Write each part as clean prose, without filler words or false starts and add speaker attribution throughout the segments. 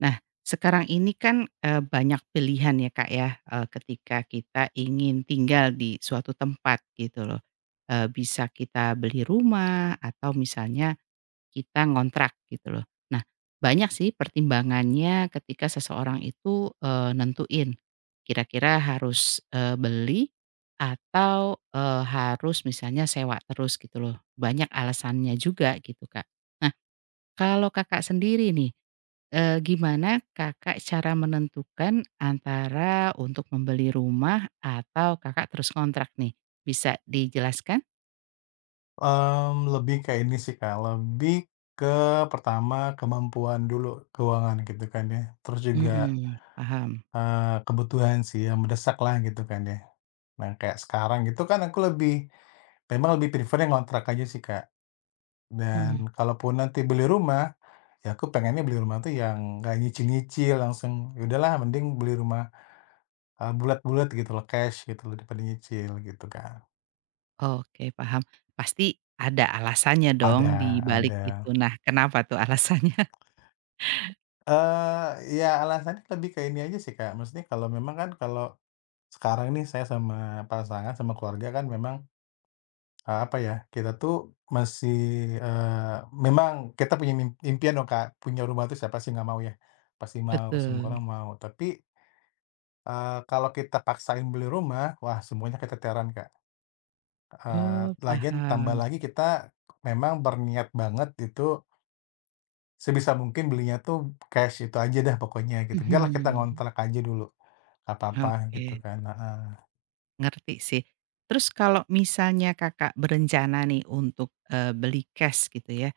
Speaker 1: Nah, sekarang ini kan, banyak pilihan ya, Kak, ya, ketika kita ingin tinggal di suatu tempat gitu loh. Bisa kita beli rumah atau misalnya kita ngontrak gitu loh. Nah, banyak sih pertimbangannya ketika seseorang itu, nentuin kira-kira harus, beli atau, harus misalnya sewa terus gitu loh. Banyak alasannya juga gitu, Kak. Nah, kalau Kakak sendiri nih, gimana Kakak cara menentukan antara untuk membeli rumah atau Kakak terus kontrak nih? Bisa dijelaskan?
Speaker 2: Lebih kayak ini sih, Kak, lebih ke pertama kemampuan dulu keuangan gitu kan ya, terus juga,
Speaker 1: Mhm, paham.
Speaker 2: kebutuhan sih yang mendesak lah gitu kan ya. Nah, kayak sekarang gitu kan aku lebih memang lebih prefer yang ngontrak aja sih, Kak,
Speaker 1: Mhm,
Speaker 2: dan kalaupun nanti beli rumah, ya aku pengennya beli rumah tuh yang gak nyicil-nyicil langsung, ya udahlah mending beli rumah, bulat-bulat gitu loh, cash gitu loh daripada nyicil gitu, kan.
Speaker 1: oke, paham. Pasti ada alasannya dong di
Speaker 2: Ada,
Speaker 1: balik
Speaker 2: ada.
Speaker 1: itu. Nah, kenapa tuh alasannya?
Speaker 2: eh ya alasannya lebih ke ini aja sih, Kak, maksudnya kalau memang kan kalau sekarang nih saya sama pasangan, sama keluarga kan memang, apa ya, kita tuh masih, eee, memang kita punya impian dong, Kak, punya rumah tuh siapa sih nggak mau ya, pasti mau, semua
Speaker 1: Betul.
Speaker 2: orang mau. Tapi, kalau kita paksain beli rumah, wah semuanya keteteran, Kak,
Speaker 1: Oh,
Speaker 2: lagian tambah
Speaker 1: paham.
Speaker 2: lagi kita memang berniat banget itu, sebisa mungkin belinya tuh cash itu aja dah pokoknya gitu, biarlah kita
Speaker 1: Mhm,
Speaker 2: ngontrak aja dulu, nggak apa-apa gitu
Speaker 1: oke,
Speaker 2: kan, heeh.
Speaker 1: ngerti sih. Terus kalau misalnya Kakak berencana nih untuk, beli cash gitu ya.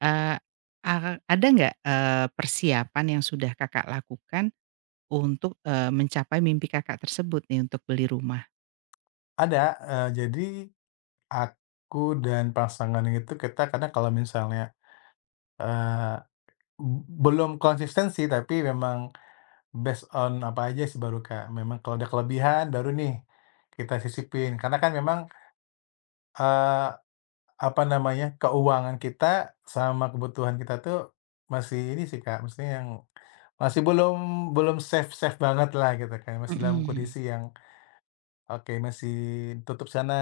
Speaker 1: Eee, a ada nggak, persiapan yang sudah Kakak lakukan untuk, mencapai mimpi Kakak tersebut nih untuk beli rumah?
Speaker 2: Ada, jadi aku dan pasangan itu kita kadang kalau misalnya, eee, belum konsistensi tapi memang based on apa aja sih baru Kak, memang kalau ada kelebihan baru nih kita sisipin karena kan memang, eee Apa namanya, keuangan kita sama kebutuhan kita tuh masih ini sih, Kak, maksudnya yang masih belum belum safe-safe banget lah gitu kan, masih dalam
Speaker 1: Mhm.
Speaker 2: kondisi yang, oke masih tutup sana,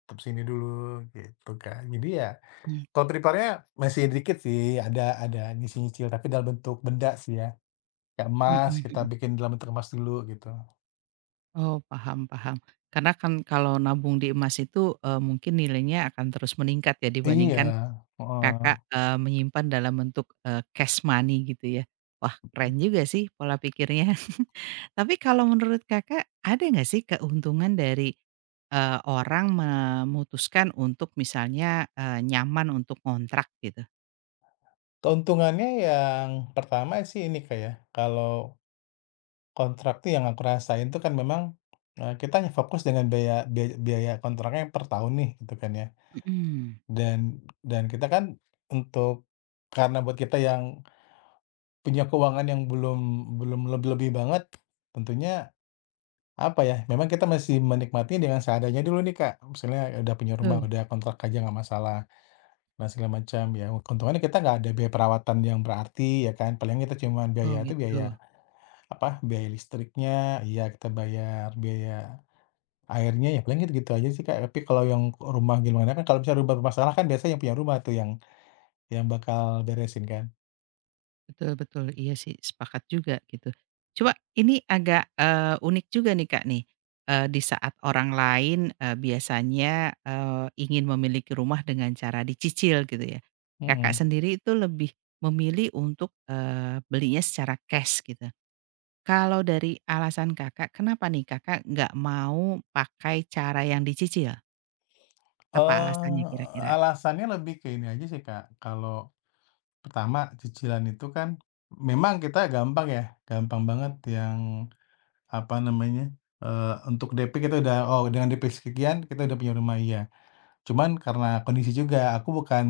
Speaker 2: tutup sini dulu gitu, kan. Jadi ya
Speaker 1: Mmm.
Speaker 2: kalau prepare-nya masih dikit sih, ada nyicil-nyicil tapi dalam bentuk benda sih ya, kayak
Speaker 1: mhm
Speaker 2: emas kita
Speaker 1: mhm.
Speaker 2: bikin dalam bentuk emas dulu gitu.
Speaker 1: Oh, paham, paham. Karena kan kalau nabung di emas itu, mungkin nilainya akan terus meningkat ya
Speaker 2: Iya,
Speaker 1: dibandingkan Kakak,
Speaker 2: heeh.
Speaker 1: menyimpan dalam bentuk, cash money gitu ya. Wah, keren juga sih pola pikirnya. Tapi kalau menurut Kakak ada nggak sih keuntungan dari, orang memutuskan untuk misalnya, nyaman untuk kontrak gitu?
Speaker 2: Keuntungannya yang pertama sih ini, kayak kalau kontrak tuh yang aku rasain tuh kan memang, kita hanya fokus dengan biaya biaya biaya kontraknya yang per tahun nih gitu kan ya,
Speaker 1: Mhm.
Speaker 2: dan dan kita kan untuk karena buat kita yang punya keuangan yang belum belum lebih-lebih banget, tentunya apa ya, memang kita masih menikmati dengan seadanya dulu nih Kak, misalnya udah punya rumah,
Speaker 1: Betul.
Speaker 2: udah kontrak aja nggak masalah, dan segala macam ya keuntungannya kita nggak ada biaya perawatan yang berarti ya kan, paling kita cuman
Speaker 1: Oh
Speaker 2: biaya itu
Speaker 1: gitu.
Speaker 2: biaya apa, biaya listriknya iya kita bayar, biaya akhirnya ya paling gitu-gitu aja sih, Kak, tapi kalau yang rumah gimana kan kalau misalnya rumah bermasalah kan biasanya yang punya rumah tuh yang bakal beresin kan,
Speaker 1: Betul, betul, iya sih, sepakat juga gitu. Coba ini agak, unik juga nih Kak nih, di saat orang lain, biasanya, ingin memiliki rumah dengan cara dicicil gitu ya. Kakak
Speaker 2: mhm.
Speaker 1: sendiri itu lebih memilih untuk, belinya secara cash gitu. Kalau dari alasan Kakak, kenapa nih Kakak nggak mau pakai cara yang dicicil? Apa alasannya
Speaker 2: Eee,
Speaker 1: kira-kira?
Speaker 2: alasannya lebih ke ini aja sih, Kak, kalau pertama cicilan itu kan memang kita gampang ya, gampang banget yang apa namanya, untuk DP kita udah, oh dengan DP sekian kita udah punya rumah, iya. Cuman karena kondisi juga aku bukan,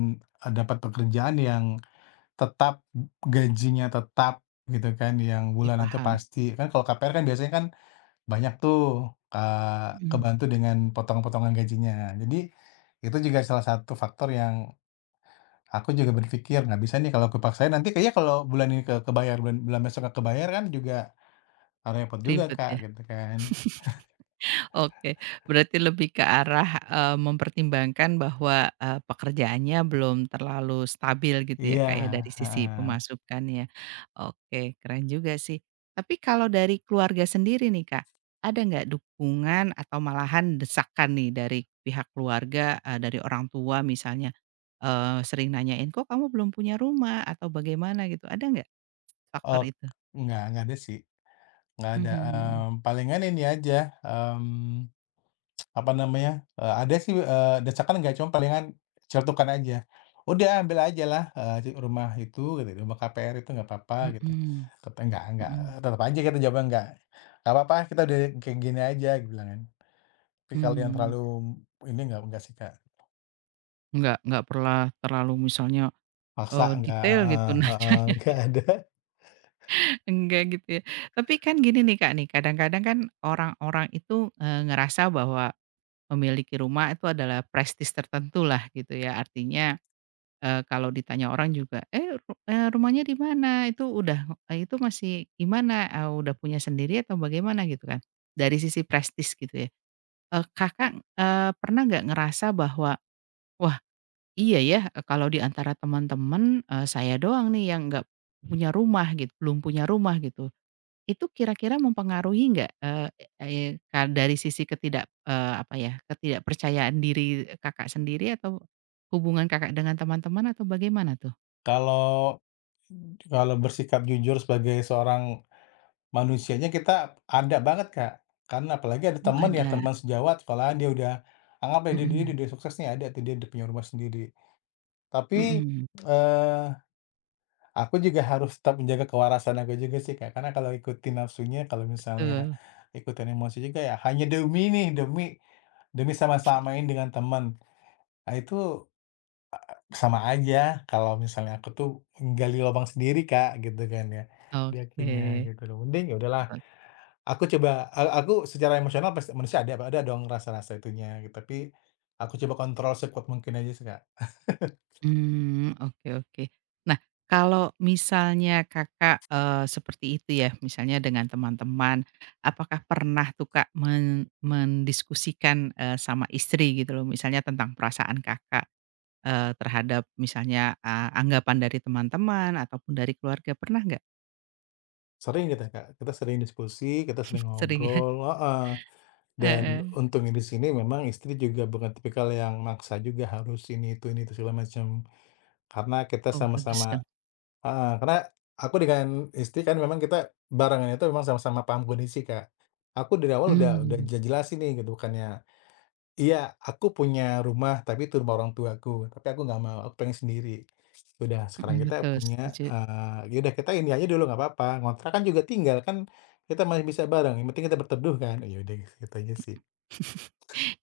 Speaker 2: dapat pekerjaan yang tetap, gajinya tetap gitu kan, yang
Speaker 1: Oke,
Speaker 2: bulanan tuh
Speaker 1: paham.
Speaker 2: pasti. Kan kalau KPR kan biasanya kan banyak tuh,
Speaker 1: Mhm.
Speaker 2: kebantu dengan potongan-potongan gajinya. Jadi, itu juga salah satu faktor yang aku juga berpikir, "Nggak bisa nih kalau aku paksain nanti kayaknya kalau bulan ini ke kebayar, bulan bulan besok nggak kebayar kan juga repot juga,
Speaker 1: Ribet
Speaker 2: Kak,"
Speaker 1: ya?
Speaker 2: gitu kan.
Speaker 1: Oke, berarti lebih ke arah, mempertimbangkan bahwa, pekerjaannya belum terlalu stabil gitu ya,
Speaker 2: Iya,
Speaker 1: Kak, ya, dari sisi
Speaker 2: heeh.
Speaker 1: pemasukannya. Oke, keren juga sih. Tapi kalau dari keluarga sendiri nih, Kak, ada nggak dukungan atau malahan desakan nih dari pihak keluarga, dari orang tua misalnya, sering nanyain, "Kok kamu belum punya rumah?" Atau bagaimana gitu, ada nggak faktor
Speaker 2: Ok
Speaker 1: itu?
Speaker 2: nggak ada sih, nggak ada,
Speaker 1: Mhm.
Speaker 2: palingan ini aja, mmm Apa namanya, ada sih, desakan nggak cuma palingan celetukan aja, "Udah ambil ajalah, di rumah itu," kata "rumah KPR itu nggak apa-apa," gitu.
Speaker 1: Mhm.
Speaker 2: Kata, nggak,"
Speaker 1: Mhm.
Speaker 2: tetep aja kita jawabnya, nggak apa-apa, kita udah kayak gini aja," aku bilang kan. Tapi kalau yang
Speaker 1: Mmm.
Speaker 2: terlalu ini nggak sih, Kak,
Speaker 1: Nggak pernah terlalu misalnya,
Speaker 2: paksa nggak
Speaker 1: detail gitu
Speaker 2: heeh heeh,
Speaker 1: nanyanya,
Speaker 2: nggak ada.
Speaker 1: enggak gitu ya. Tapi kan gini nih Kak nih, kadang-kadang kan orang-orang itu, ngerasa bahwa memiliki rumah itu adalah prestis tertentu lah gitu ya. Artinya, kalau ditanya orang juga, "Eh, rumahnya di mana? Itu udah itu masih gimana? Eee, udah punya sendiri atau bagaimana?" Gitu kan. Dari sisi prestis gitu ya. Kakak, pernah nggak ngerasa bahwa, wah, iya ya, kalau di antara teman-teman, saya doang nih yang nggak punya rumah gitu, belum punya rumah gitu. Itu kira-kira mempengaruhi nggak, eee eee, ka dari sisi ketidak apa ya, ketidakpercayaan diri Kakak sendiri atau hubungan Kakak dengan teman-teman atau bagaimana tuh?
Speaker 2: Kalau kalau bersikap jujur sebagai seorang manusianya kita ada banget, Kak. Karena apalagi ada
Speaker 1: Oh,
Speaker 2: teman ya,
Speaker 1: ada.
Speaker 2: teman sejawat sekolahan dia udah anggaplah dia dia
Speaker 1: mhm
Speaker 2: dia sukses nih, ada tuh dia udah punya rumah sendiri. Tapi,
Speaker 1: mhm,
Speaker 2: eee, aku juga harus tetap menjaga kewarasan aku juga sih, Kak. Karena kalau ikutin nafsunya, kalau misalnya
Speaker 1: betul,
Speaker 2: ikutin emosi juga ya hanya demi nih, demi demi sama-samain dengan teman. Nah itu sama aja kalau misalnya aku tuh menggali lubang sendiri, Kak, gitu kan ya, di
Speaker 1: oke.
Speaker 2: akunya gitu loh. Mending ya udahlah aku coba, aku secara emosional pasti manusia ada dong rasa-rasa itunya, gitu. Tapi aku coba kontrol sekuat mungkin aja sih, Kak.
Speaker 1: Mmm, oke, oke. Nah, kalau misalnya Kakak, seperti itu ya, misalnya dengan teman-teman, apakah pernah tuh Kak mendiskusikan, sama istri gitu loh, misalnya tentang perasaan Kakak, terhadap misalnya, anggapan dari teman-teman ataupun dari keluarga, pernah nggak?
Speaker 2: Sering kita, Kak, kita sering diskusi, kita sering
Speaker 1: Sering ya?
Speaker 2: ngobrol heeh, dan
Speaker 1: Heeh.
Speaker 2: untungnya di sini memang istri juga bukan tipikal yang maksa juga harus ini itu segala macam, karena kita
Speaker 1: Oh, bagus
Speaker 2: sama-sama
Speaker 1: dong.
Speaker 2: heeh, karena aku dengan istri kan memang kita barengan itu memang sama-sama paham kondisi, Kak. Aku dari awal udah udah
Speaker 1: Mmm,
Speaker 2: je jelasin nih gitu, bukannya iya, aku punya rumah, tapi itu rumah orang tuaku, tapi aku nggak mau, aku pengen sendiri. Udah sekarang
Speaker 1: mhm,
Speaker 2: kita
Speaker 1: betul,
Speaker 2: punya,
Speaker 1: setuju.
Speaker 2: ya udah kita ini aja dulu nggak apa-apa, ngontrak kan juga tinggal kan, kita masih bisa bareng, yang penting kita berteduh kan, ya udah gitu aja sih.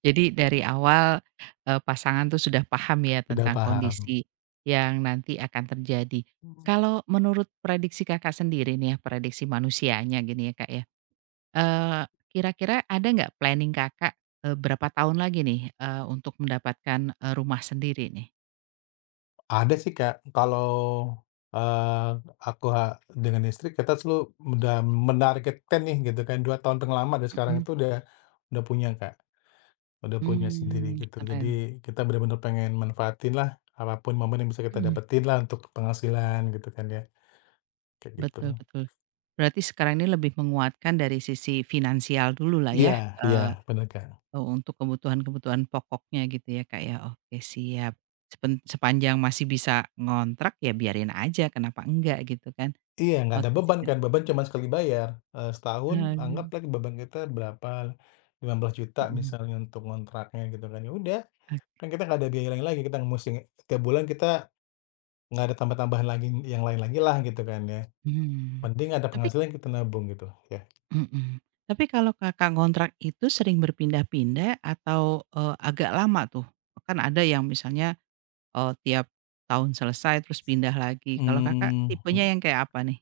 Speaker 1: Jadi dari awal, pasangan tuh sudah paham ya
Speaker 2: Udah
Speaker 1: tentang
Speaker 2: paham.
Speaker 1: kondisi yang nanti akan terjadi. Kalau menurut prediksi Kakak sendiri nih ya, prediksi manusianya gini ya, Kak, ya, eee, kira-kira ada nggak planning Kakak, berapa tahun lagi nih, untuk mendapatkan, rumah sendiri nih?
Speaker 2: Ada sih Kak, kalau, eee, aku dengan istri kita selalu udah menargetkan nih gitu kan, 2 tahun tengah lama dari sekarang
Speaker 1: Mhm.
Speaker 2: itu udah punya Kak. Udah punya sendiri
Speaker 1: Mmm,
Speaker 2: gitu. Jadi
Speaker 1: keren.
Speaker 2: kita benar-benar pengen manfaatin lah apapun momen yang bisa kita
Speaker 1: Mhm.
Speaker 2: dapetin lah untuk penghasilan gitu kan ya, kayak gitu.
Speaker 1: Betul, betul. Berarti sekarang ini lebih menguatkan dari sisi finansial dulu lah
Speaker 2: Iya
Speaker 1: ya.
Speaker 2: iya, bener Kak.
Speaker 1: Oh, untuk kebutuhan-kebutuhan pokoknya gitu ya, Kak, ya. Oke, siap. Sepanjang masih bisa ngontrak ya biarin aja, kenapa enggak gitu kan.
Speaker 2: Iya, nggak ada
Speaker 1: Oke sih,
Speaker 2: beban
Speaker 1: Kak.
Speaker 2: kan, beban cuma sekali bayar, setahun anggap
Speaker 1: Aduh.
Speaker 2: lagi beban kita berapa, 15 juta
Speaker 1: Mhm.
Speaker 2: misalnya untuk kontraknya gitu kan, ya udah,
Speaker 1: ak
Speaker 2: kan kita nggak ada biaya lain lagi, kita musti tiap bulan kita nggak ada tambah-tambahan lagi yang lain lagilah gitu kan ya,
Speaker 1: mmm.
Speaker 2: penting ada
Speaker 1: Tapi
Speaker 2: penghasilan kita nabung gitu ya.
Speaker 1: mhm, tapi kalau Kakak ngontrak itu sering berpindah-pindah atau, agak lama tuh? Kan ada yang misalnya, tiap tahun selesai terus pindah lagi. Kalau Kakak
Speaker 2: Mmm.
Speaker 1: tipenya yang kayak apa nih?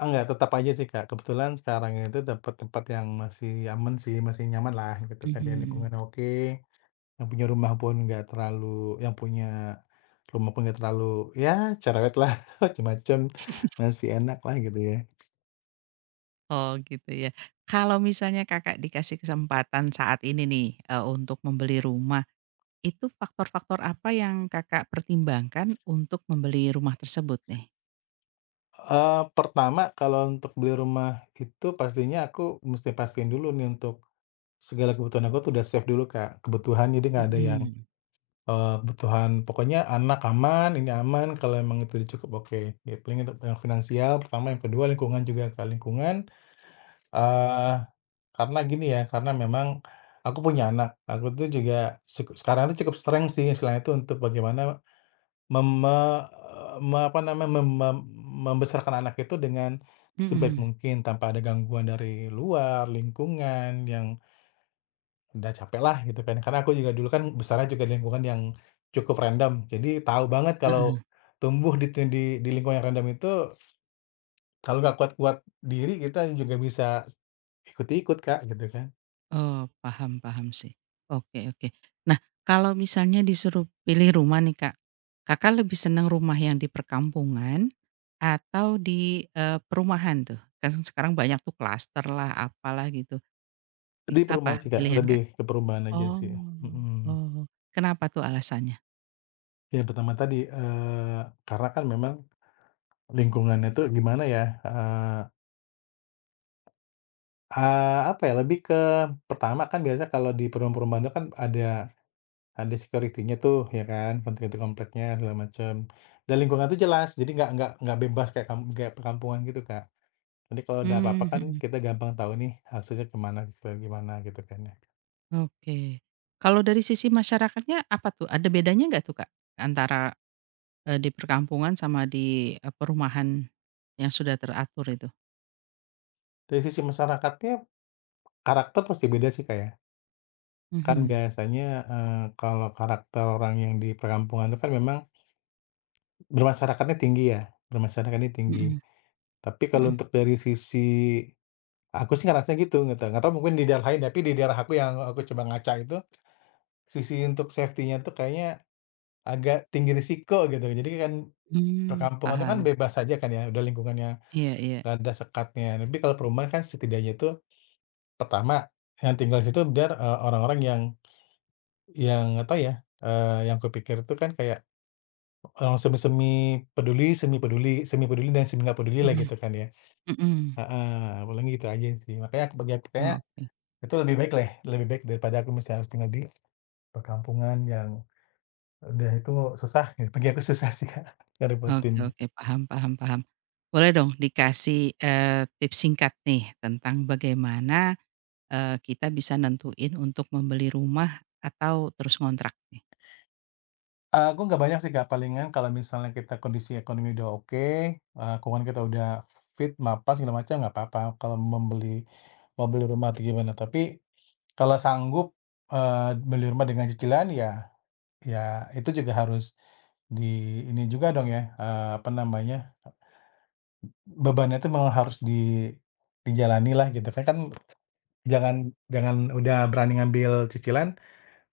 Speaker 2: Ah, nggak, tetap aja sih, Kak. Kebetulan sekarang itu dapet tempat yang masih aman sih, masih nyaman lah gitu kan, ya
Speaker 1: Mhm.
Speaker 2: lingkungan oke, yang punya rumah pun nggak terlalu yang punya rumah pun nggak terlalu, ya cerewet lah macam-macam masih enak lah gitu ya.
Speaker 1: Oh gitu ya. Kalau misalnya Kakak dikasih kesempatan saat ini nih, untuk membeli rumah, itu faktor-faktor apa yang Kakak pertimbangkan untuk membeli rumah tersebut nih?
Speaker 2: Pertama kalau untuk beli rumah itu pastinya aku mesti pastiin dulu nih untuk segala kebutuhan aku tuh udah save dulu, Kak, kebutuhan jadi nggak ada yang
Speaker 1: Mhm,
Speaker 2: kebutuhan pokoknya anak aman, ini aman, kalau emang itu cukup oke. Ya paling untuk yang finansial pertama, yang kedua lingkungan juga ke lingkungan, eh karena gini ya, karena memang aku punya anak, aku tuh juga sekarang tuh cukup strength sih istilahnya itu untuk bagaimana mem me me apa namanya, mem mem membesarkan anak itu dengan sebaik
Speaker 1: mhm,
Speaker 2: mungkin tanpa ada gangguan dari luar, lingkungan yang udah capek lah gitu kan, karena aku juga dulu kan besarnya juga di lingkungan yang cukup random, jadi tahu banget kalau
Speaker 1: heeh.
Speaker 2: tumbuh di lingkungan yang random itu kalau nggak kuat-kuat diri kita juga bisa ikut-ikut, Kak, gitu kan.
Speaker 1: Oh, paham, paham sih. Oke, oke. Nah, kalau misalnya disuruh pilih rumah nih Kak, Kakak lebih senang rumah yang di perkampungan atau di, perumahan tuh? Kan sekarang banyak tuh klaster lah apalah gitu,
Speaker 2: Di
Speaker 1: apa
Speaker 2: perumahan sih, Kak,
Speaker 1: pilihan Kakak?
Speaker 2: lebih ke perumahan aja
Speaker 1: Oh
Speaker 2: sih, mhm.
Speaker 1: oh, kenapa tuh alasannya?
Speaker 2: Yang pertama tadi, karena kan memang lingkungannya tuh gimana ya, eee, eee, apa ya, lebih ke pertama kan biasa kalau di perumahan-perumahan itu kan ada security-nya tuh ya kan, penting itu kompleknya segala macam, dan lingkungan tuh jelas jadi nggak bebas kayak kayak perkampungan gitu, Kak. Nanti kalau ada apa-apa
Speaker 1: Mmm,
Speaker 2: kan
Speaker 1: mhm,
Speaker 2: kita gampang tahu nih hasilnya kemana kayak gimana gitu kan ya.
Speaker 1: oke. Kalau dari sisi masyarakatnya apa tuh, ada bedanya nggak tuh, Kak? Antara, di perkampungan sama di, perumahan yang sudah teratur itu?
Speaker 2: Dari sisi masyarakatnya karakter pasti beda sih, Kak, ya. Kan
Speaker 1: Mhm,
Speaker 2: biasanya, kalau karakter orang yang di perkampungan itu kan memang bermasyarakatnya tinggi ya, bermasyarakatnya tinggi.
Speaker 1: mhm,
Speaker 2: Tapi kalau
Speaker 1: mhm,
Speaker 2: untuk dari sisi aku sih ngerasanya gitu nggak tahu mungkin di daerah lain tapi di daerah aku yang aku coba ngaca itu sisi untuk safety-nya tuh kayaknya agak tinggi risiko gitu. Jadi kan
Speaker 1: mmm,
Speaker 2: perkampungan itu kan
Speaker 1: paham,
Speaker 2: bebas saja kan ya, udah lingkungannya
Speaker 1: iya, iya,
Speaker 2: nggak ada sekatnya. Tapi kalau perumahan kan setidaknya itu pertama yang tinggal di situ biar, orang-orang yang nggak tahu ya, yang kupikir itu kan kayak orang semi-semi peduli, semi peduli semi peduli dan semi nggak peduli lah
Speaker 1: mhm,
Speaker 2: gitu kan ya.
Speaker 1: mhm,
Speaker 2: Heeh, paling gitu aja sih. Makanya aku bagi aku kayaknya
Speaker 1: oke,
Speaker 2: itu lebih baik lah lebih baik daripada aku mesti harus tinggal di perkampungan yang udah itu susah ya, bagi aku susah sih, Kak,
Speaker 1: oke,
Speaker 2: ngerepotin.
Speaker 1: oke, paham, paham, paham. Boleh dong dikasih, tips singkat nih tentang bagaimana kita bisa nentuin untuk membeli rumah atau terus ngontrak nih?
Speaker 2: Aku nggak banyak sih, Kak, palingan kalau misalnya kita kondisi ekonomi udah oke, keuangan kita udah fit, mapan, segala macam, nggak apa-apa kalau mau beli rumah atau gimana. Tapi kalau sanggup, beli rumah dengan cicilan ya ya itu juga harus di ini juga dong ya, apa namanya, bebannya itu memang harus dijalani lah gitu kan kan jangan jangan udah berani ngambil cicilan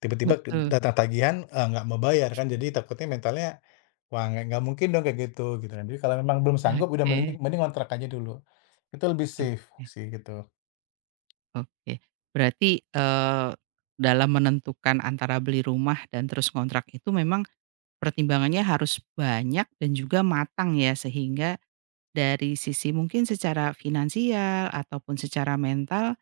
Speaker 2: tiba-tiba ke
Speaker 1: Betul.
Speaker 2: datang tagihan, nggak mau bayar kan, jadi takutnya mentalnya, "Wah nggak mungkin dong kayak gitu," gitu kan. Jadi kalau memang belum sanggup udah
Speaker 1: Oke,
Speaker 2: mending mending ngontrak aja dulu. Itu lebih safe sih gitu,
Speaker 1: oke, oke. Berarti, dalam menentukan antara beli rumah dan terus kontrak itu memang pertimbangannya harus banyak dan juga matang ya, sehingga dari sisi mungkin secara finansial ataupun secara mental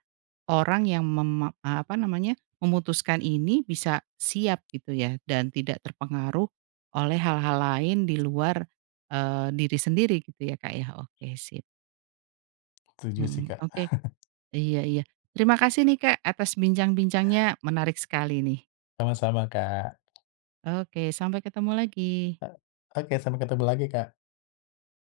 Speaker 1: orang yang apa namanya, memutuskan ini bisa siap gitu ya dan tidak terpengaruh oleh hal-hal lain di luar, diri sendiri gitu ya, Kak, ya. Oke, sip.
Speaker 2: setuju sih
Speaker 1: Mhm,
Speaker 2: Kak.
Speaker 1: oke, iya, iya. Terima kasih nih, Kak, atas bincang-bincangnya, menarik sekali nih.
Speaker 2: Sama-sama Kak.
Speaker 1: Oke, sampai ketemu lagi.
Speaker 2: E oke sampai ketemu lagi Kak.